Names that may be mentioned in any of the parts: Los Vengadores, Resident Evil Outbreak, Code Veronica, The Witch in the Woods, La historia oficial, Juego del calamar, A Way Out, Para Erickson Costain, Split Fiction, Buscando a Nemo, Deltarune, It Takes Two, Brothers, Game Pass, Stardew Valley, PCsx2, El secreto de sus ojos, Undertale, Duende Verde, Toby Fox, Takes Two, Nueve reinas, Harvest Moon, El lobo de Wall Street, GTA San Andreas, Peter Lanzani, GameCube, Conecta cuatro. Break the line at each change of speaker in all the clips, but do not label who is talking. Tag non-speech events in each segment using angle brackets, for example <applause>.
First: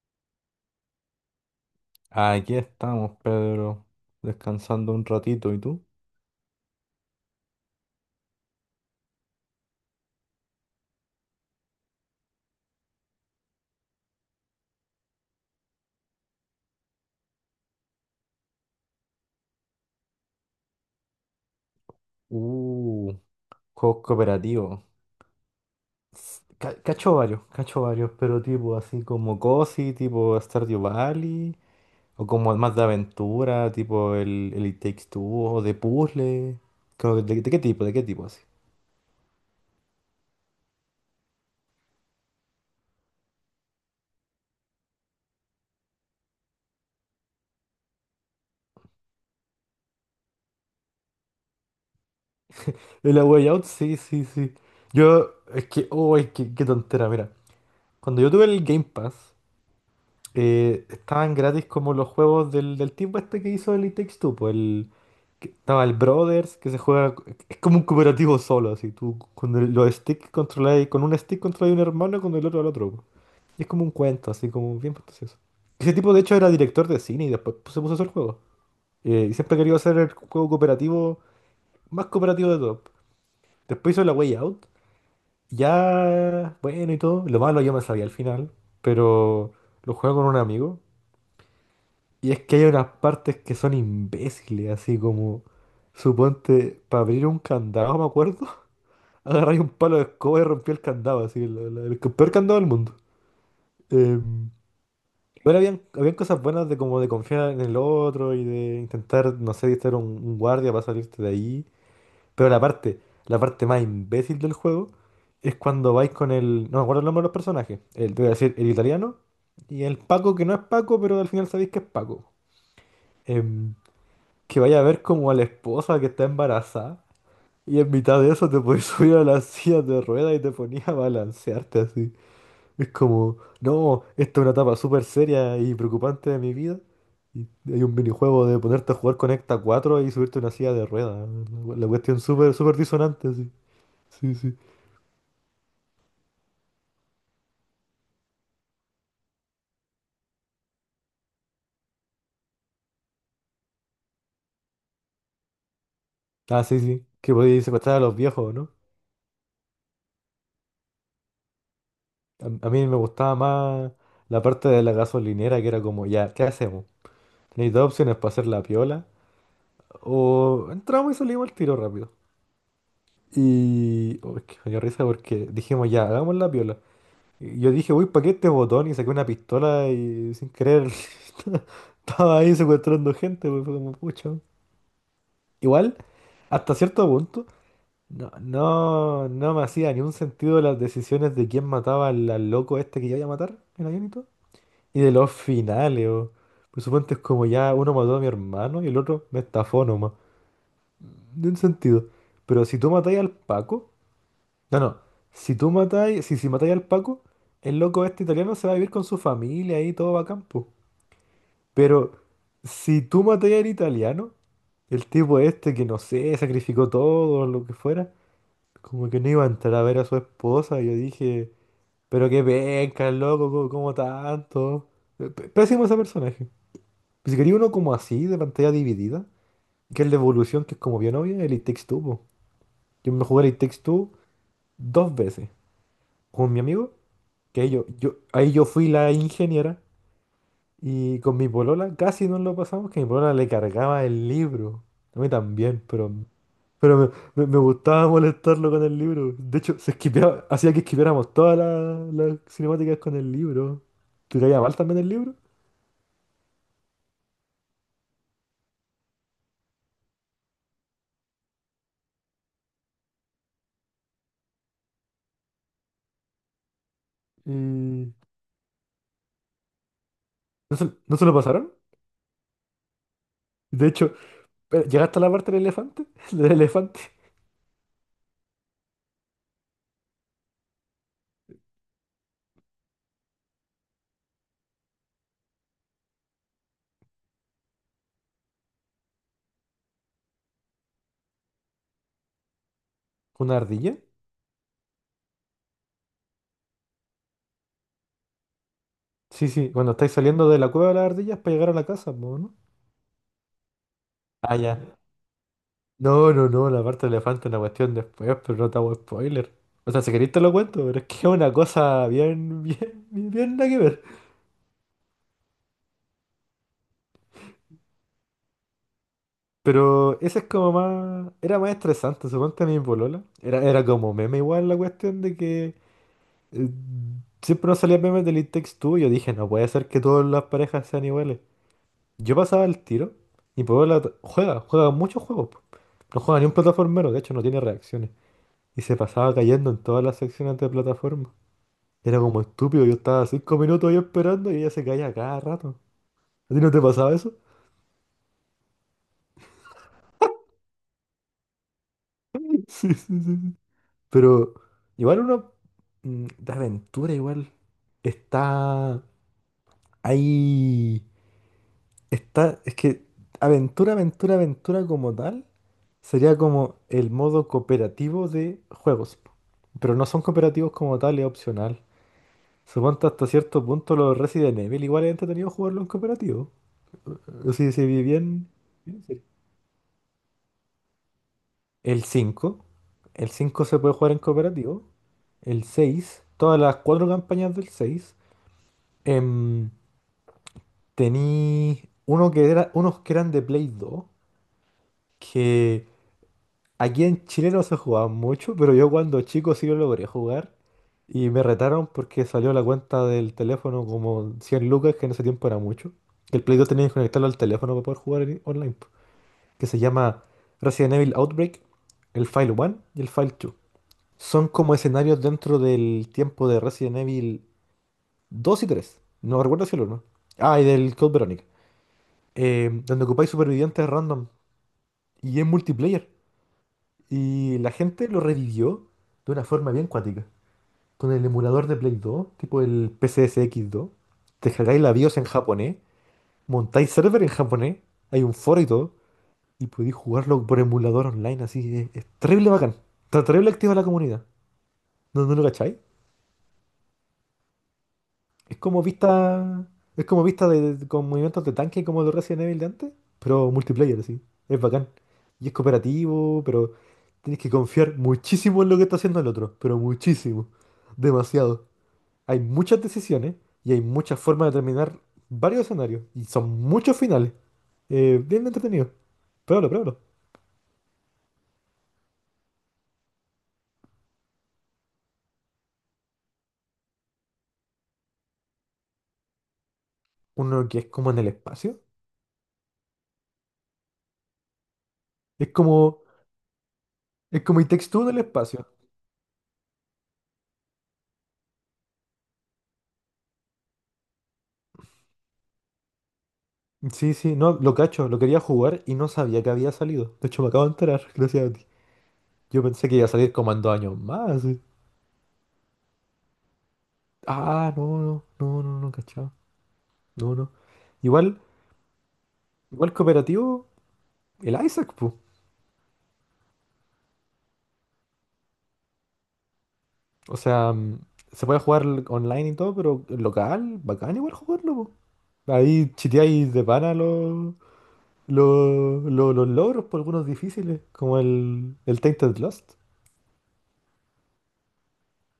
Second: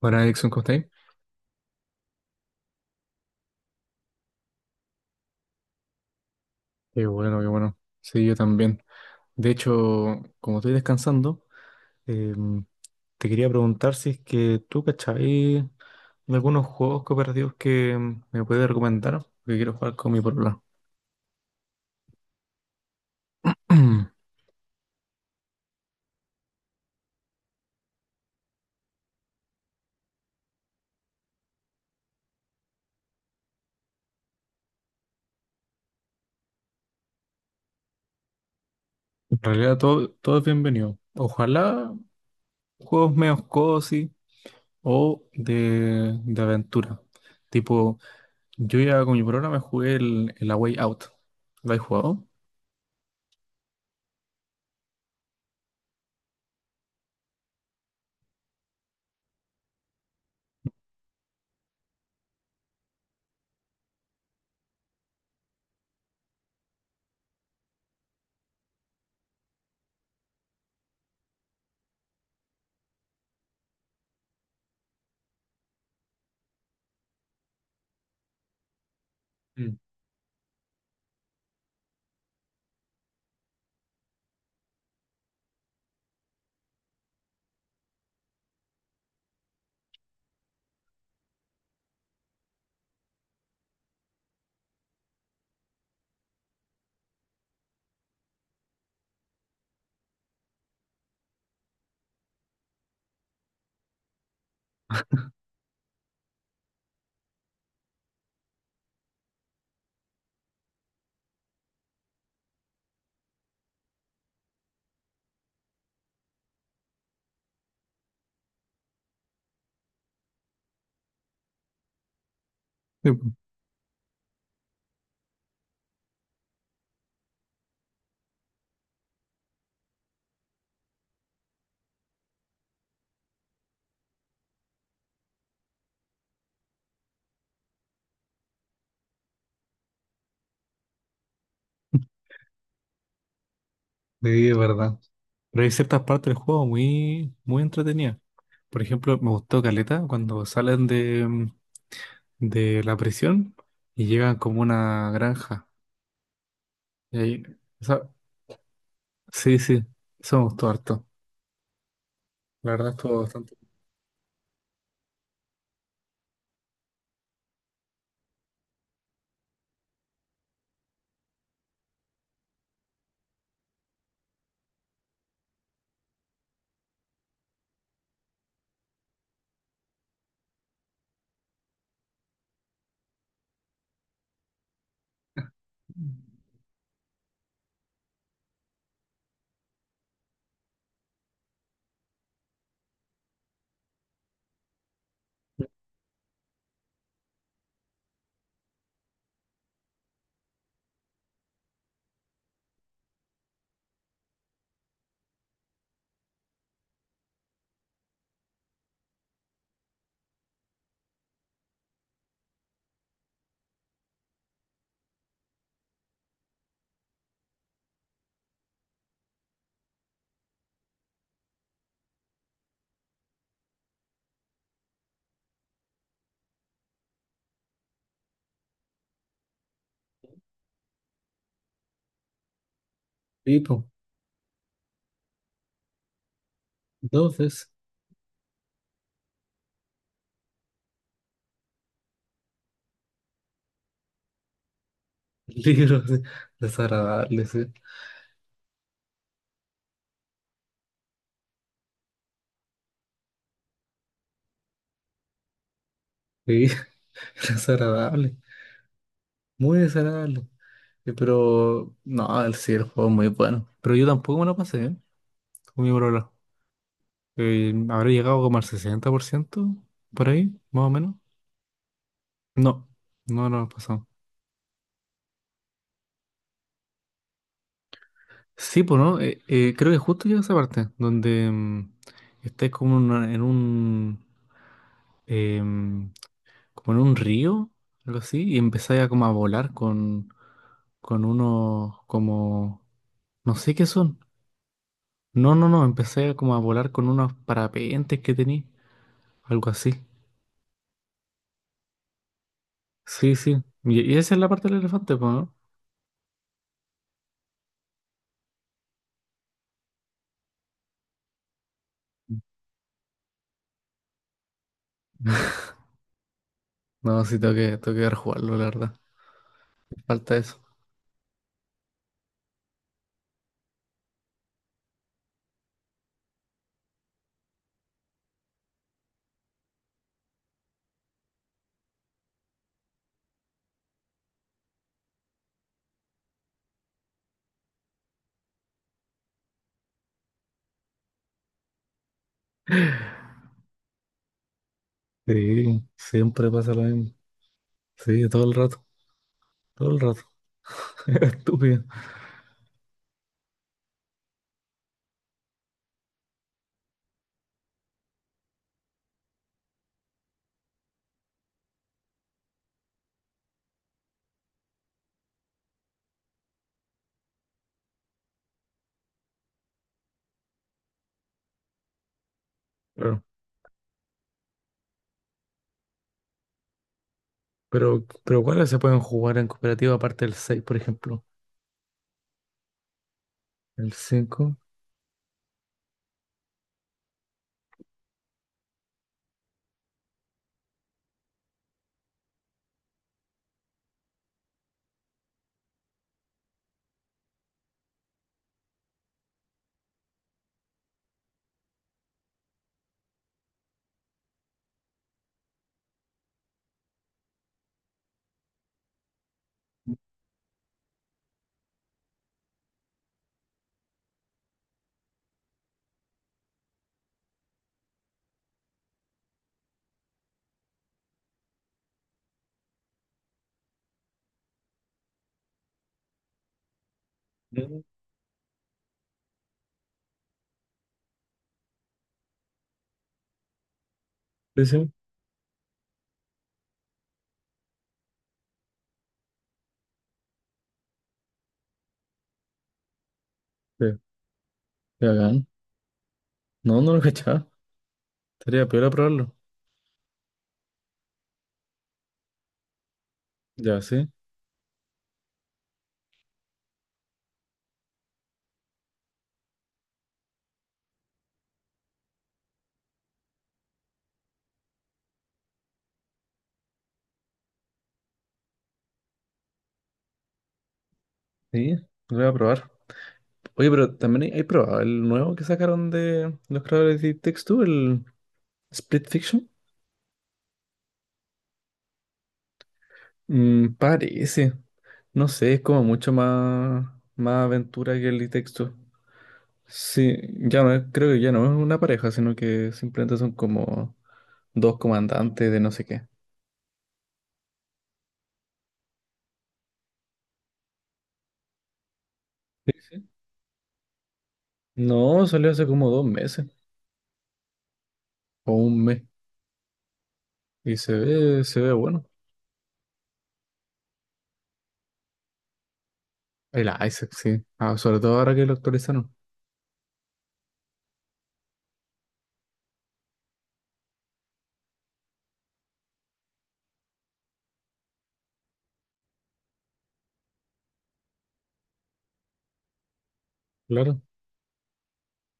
Para Erickson Costain.
Aquí estamos, Pedro, descansando un ratito. ¿Y tú?
Qué bueno, qué bueno. Sí, yo también. De hecho, como estoy descansando, em, te quería preguntar si es que tú, ¿cachai? De algunos juegos cooperativos que me puedes recomendar, porque quiero jugar con mi polola.
Uh, juegos
<clears throat>
cooperativos. Cacho varios, pero tipo así como COSI, tipo Stardew Valley, o como más de aventura, tipo el It Takes Two, o de puzzle. Como ¿qué tipo? ¿De qué tipo así?
En realidad todo, todo es bienvenido. Ojalá juegos medio cozy o de aventura. Tipo, yo ya con mi programa me jugué el A Way Out. ¿Lo has jugado?
El A Way Out, sí, sí, sí. Yo, es que, oh, es que, qué tontera, mira. Cuando yo tuve el Game Pass, estaban gratis como los juegos del tipo este que hizo el It Takes Two, pues estaba el Brothers, que se juega, es como un cooperativo solo, así, tú con los sticks controláis, con un stick controláis un hermano y con el otro al otro, po. Y es como un cuento, así como bien fantasioso. Ese tipo de hecho era director de cine y después pues, se puso a hacer juegos. Y siempre quería
Mm.
hacer el juego cooperativo, más cooperativo de todo. Después hizo La Way Out, ya, bueno y todo, lo malo yo me sabía al final, pero lo jugué con un amigo. Y es que hay unas partes que son imbéciles, así como, suponte, para abrir un candado, me acuerdo, <laughs> agarráis un palo de escoba y rompí el candado, así, el peor candado del mundo. Em, bueno, habían cosas buenas de como de confiar en el otro y de intentar, no sé, distraer a un guardia para salirte de ahí. Pero la parte más imbécil del juego es cuando vais con el, no me acuerdo el nombre de los personajes, el, te voy a decir, el italiano y el Paco que no es Paco, pero al final sabéis que es Paco.
Sí, po.
Em, que vaya a ver como a la esposa que está embarazada y en mitad de eso te podías <laughs> subir a la silla de rueda y te ponías a balancearte así. Es como, no, esta es una etapa súper seria y preocupante de mi vida. Y hay un minijuego de ponerte a jugar Conecta cuatro y subirte a una silla de rueda. La cuestión
<laughs>
súper, súper disonante, sí. Sí,
Sí,
sí.
es verdad. Pero hay ciertas partes del juego muy, muy entretenidas. Por ejemplo, me gustó Caleta cuando salen de, de la prisión y llegan como a una granja.
Ah, sí, sí.
Y
Que
ahí,
podías secuestrar a
esa-
los viejos, ¿no?
sí, sí, eso me gustó harto.
A
La
mí
verdad
me
estuvo
gustaba
bastante.
más la parte de la gasolinera que era como, ya, ¿qué hacemos? Tenéis dos opciones para hacer la piola. O entramos y salimos al tiro rápido. Y, oh, es que me dio risa porque dijimos ya, hagamos la piola. Y yo dije, uy, ¿para qué este botón? Y saqué una pistola y sin querer <laughs> estaba ahí secuestrando gente, pues, fue como pucha. Igual, hasta cierto punto, no, no, no me hacía ni un sentido las decisiones de quién mataba al loco este que yo iba a matar el avión y todo. Y de los finales, o. Por supuesto es como ya uno mató a mi hermano y el otro me estafó nomás. En sentido. Pero si tú matáis al Paco. No, no. Si tú matáis. Si matáis al Paco, el loco este italiano se va a vivir con su familia y todo va a campo. Pero si tú matáis al italiano, el tipo este que no sé, sacrificó todo, lo que fuera, como que no iba a entrar a ver a su esposa. Y yo dije, pero qué penca, el loco, como tanto. Pésimo ese personaje. Si quería uno como así, de pantalla dividida, que es la evolución, que es como bien obvia, el It Takes Two, po. Yo me jugué el It
Y
Takes
pues,
Two dos veces. Con mi amigo, que
entonces,
ahí yo fui la ingeniera. Y con mi polola casi no lo pasamos, que mi polola le cargaba el libro. A mí
<laughs>
también,
libros
pero
desagradables,
me
sí.
gustaba molestarlo con el libro. De hecho, se esquipeaba, hacía que esquipeáramos todas las cinemáticas con el libro. Te caía mal también el libro.
Sí, <laughs> desagradable, muy desagradable. Pero, no, el sí, el juego es muy bueno. Pero yo tampoco me lo pasé, ¿eh? Con mi, eh, habrá
Y
llegado como al 60% por ahí, más o menos.
no se lo pasaron?
No, no, no ha
De
pasado.
hecho, pero, ¿llegaste a la parte del elefante? <laughs> ¿Del elefante?
Sí, pues no, creo que justo llega esa parte donde estáis como en en un em, como en un río, algo así, y empezáis a como a volar con unos como no
¿Una
sé qué
ardilla?
son. No, no, no, empecé a como a volar con unos parapentes que tenía,
Sí,
algo
sí,
así.
cuando estáis saliendo de la cueva de las ardillas para llegar a la casa, po, ¿no?
Sí, sí. Y esa es la
Ah,
parte del
ya.
elefante, pues, ¿no?
No, no, no, la parte del elefante es una cuestión después, pero no te hago spoiler. O sea, si queréis te lo cuento, pero es que es una cosa bien, <laughs> bien, bien, bien nada que ver.
No, sí, tengo que rejugarlo, la verdad.
Pero
Falta
ese es
eso.
como más. Era más estresante, suponte a mi polola. Era como meme igual la cuestión de que. eh, Siempre nos salían memes del It Takes Two y yo dije, no puede ser que todas las parejas sean iguales. Yo pasaba el tiro y Puebla juega, juega muchos juegos, po. No juega ni un plataformero, de hecho no tiene reacciones. Y se pasaba cayendo en todas las secciones de plataforma. Era como estúpido, yo estaba 5 minutos ahí esperando y ella se caía cada rato.
Sí, siempre
¿A ti no
pasa
te
lo
pasaba
mismo.
eso?
Sí, todo el rato, todo el rato. <laughs> Es estúpido.
<laughs> Sí, sí, sí. Sí. Pero igual uno, de aventura igual está ahí. Está, es que aventura, aventura, aventura como tal sería como el modo cooperativo de juegos, po. Pero no son cooperativos como tal, es opcional. Supongo
Pero,
hasta cierto punto los Resident Evil igual es entretenido jugarlo en cooperativo. Sí, sí, vi
pero
bien.
¿cuáles se pueden
Bien serio.
jugar en cooperativa aparte del 6 por ejemplo?
El cinco. El 5 se
¿El
puede jugar en
cinco?
cooperativo. El seis. Todas las cuatro campañas del seis. Em, Tení uno que era, unos que eran de Play 2. Que aquí en Chile no se jugaba mucho, pero yo cuando chico sí lo logré jugar y me retaron porque salió la cuenta del teléfono como 100 lucas, que en ese tiempo era mucho. El Play 2 tenía que conectarlo al teléfono para poder jugar online, po, que se llama Resident Evil Outbreak, el File 1 y el File 2. Son como escenarios dentro del tiempo de Resident Evil 2 y 3. No recuerdo si el 1. Ah, y del Code Veronica, donde ocupáis supervivientes random y es multiplayer. Y la
Mm.
gente lo revivió de una forma bien cuática. Con el emulador de Play 2, tipo el P C S x 2. Te
Sí,
cargáis
sí.
la BIOS en japonés, montáis server en japonés, hay un foro y todo, y podéis jugarlo por emulador online, así. Es terrible bacán. Está terrible activa la
Sí,
comunidad.
qué
¿No, no lo
bacán.
cacháis?
No, no lo cachaba.
Es
Estaría
como
peor a probarlo.
vista. Es como vista con movimientos de tanque como los Resident Evil de antes, pero
Ya,
multiplayer,
sí.
así. Es bacán. Y es cooperativo, pero tienes que confiar muchísimo en lo que está haciendo el otro. Pero muchísimo. Demasiado. Hay muchas decisiones y hay muchas formas de terminar varios escenarios. Y son muchos finales. Bien entretenido. Pruébalo, pruébalo.
Sí, lo voy a probar. Oye, pero también hay probado el nuevo que sacaron de los creadores de Takes Two, el Split Fiction.
Uno que es como en el espacio.
Mm, parece. No
Es
sé, es como
como.
mucho más,
Es
más
como It Takes
aventura
Two
que
en el
el
espacio.
texto. Sí, ya no creo que ya no es una pareja, sino que simplemente son como dos comandantes de no sé qué.
Sí, sí, no, lo cacho, lo quería jugar y no sabía que había salido. De hecho, me acabo de enterar, <laughs> gracias a ti. Yo
Sí,
pensé que iba
sí.
a salir como en 2 años más,
No, salió hace como dos meses
Ah, no, no,
o
no, no,
un
no,
mes
cachado. No, no.
y
Igual,
se ve bueno.
igual cooperativo, el Isaac, pues.
El Isaac, sí. Ah, sobre todo ahora que lo actualizaron.
O sea, se puede jugar online y todo, pero local, bacán igual jugarlo, po. Ahí chiteáis de pana los logros, por algunos difíciles, como el Tainted Lost.
Claro.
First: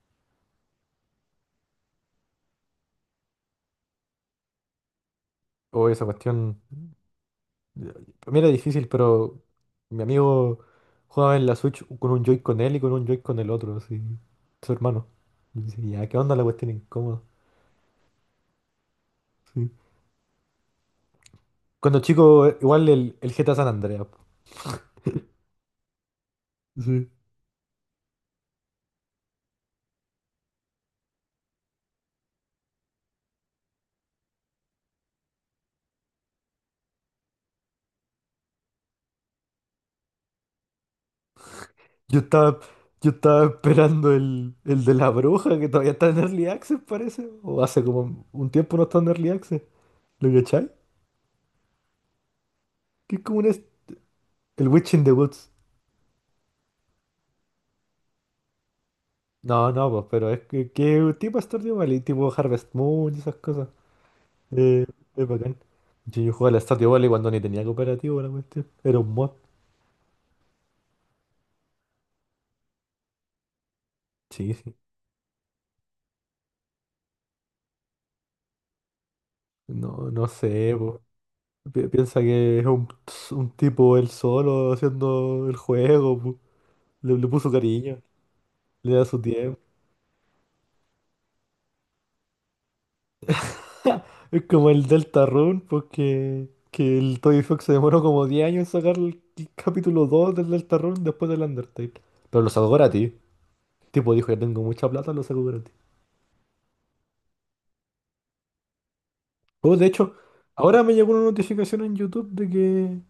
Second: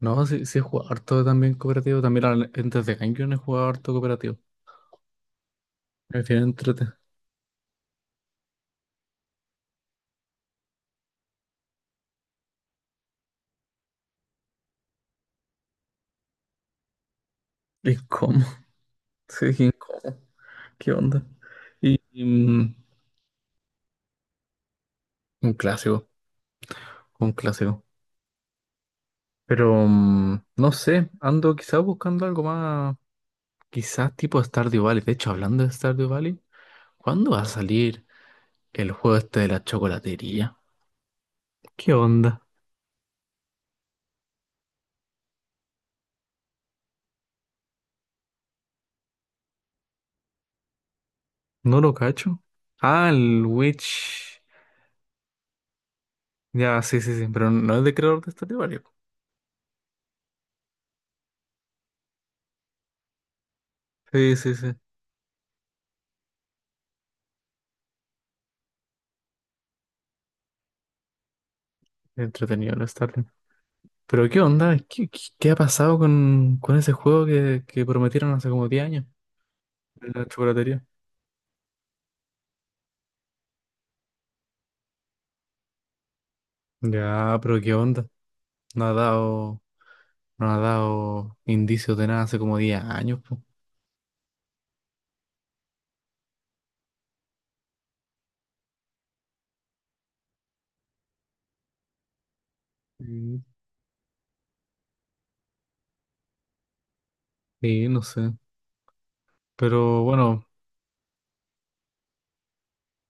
No, sí, sí he jugado harto también cooperativo. También antes de GameCube he jugado harto cooperativo.
O esa
Al final
cuestión.
entrete.
Para mí era difícil, pero mi amigo jugaba en la Switch con un Joy con él y con un Joy con el otro, así. Su hermano. Y dice, ya, ¿qué onda la cuestión incómoda?
¿Y cómo? <laughs> Sí,
Sí.
¿cómo? ¿Qué onda? Y
Cuando chico, igual el GTA San Andreas, po.
un clásico.
Sí.
Un clásico. Pero no sé, ando quizás buscando algo más, quizás tipo Stardew Valley. De hecho, hablando de Stardew Valley, ¿cuándo va a salir el juego este de la chocolatería? ¿Qué
Yo
onda?
estaba, yo estaba esperando el de la bruja, que todavía está en Early Access, parece. O hace como un tiempo no está en Early Access. ¿Lo cachai?
No lo cacho. Ah,
Que es como
el
un.
Witch.
El Witch in the Woods.
Ya, sí, sí, sí, pero no es de creador de Stardew Valley.
No, no, pues, pero es que tipo Stardew Valley, tipo Harvest Moon y esas cosas.
Sí, sí, sí.
Eh, es bacán. Sí, yo jugaba al Stardew Valley cuando ni tenía cooperativo la cuestión. Era un mod.
Entretenido el Stardew. Pero ¿qué
Sí, sí.
onda? Qué ha pasado con ese juego que prometieron hace como 10 años? De
No,
la
no sé,
chocolatería.
po. Piensa que es un, tipo él solo haciendo el juego, po. Le
Ya,
puso
pero ¿qué
cariño,
onda? No ha
le da su tiempo.
dado. No ha dado indicios de nada hace como 10 años, pues.
Es como el Deltarune, porque que el Toby Fox se demoró como 10 años en sacar el capítulo 2 del Deltarune después del Undertale. Pero lo sacó gratis.
Mm.
El tipo dijo, ya tengo mucha plata, lo sacó gratis.
Sí, no sé.
Oh, de
Pero
hecho,
bueno,
ahora me llegó una notificación en YouTube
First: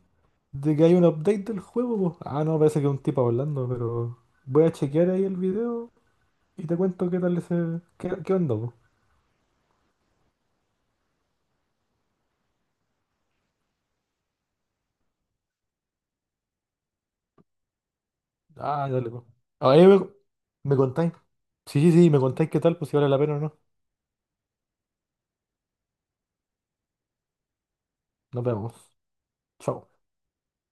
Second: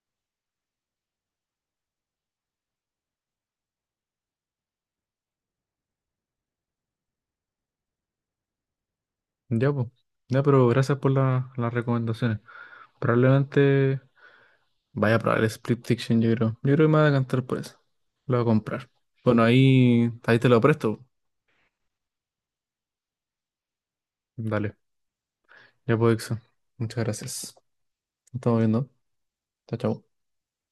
de que hay un update del juego, po. Ah, no, parece que es un tipo hablando, pero voy a chequear ahí el video y te cuento qué tal ese. ¿Qué, onda, po?
ya, pues. Ya, pero gracias por las recomendaciones. Probablemente vaya a probar el Split Fiction, yo creo. Yo creo que me voy a cantar por eso. Lo voy a
Ah,
comprar.
dale, po.
Bueno,
Ahí
ahí, ahí te lo
me
presto.
contáis. Sí, sí, sí, me contáis qué tal, pues si vale la pena o no.
Dale. Ya puedo, Ixo. Muchas gracias. Nos
Nos
estamos
vemos.
viendo. Chao,
Chao.
chao.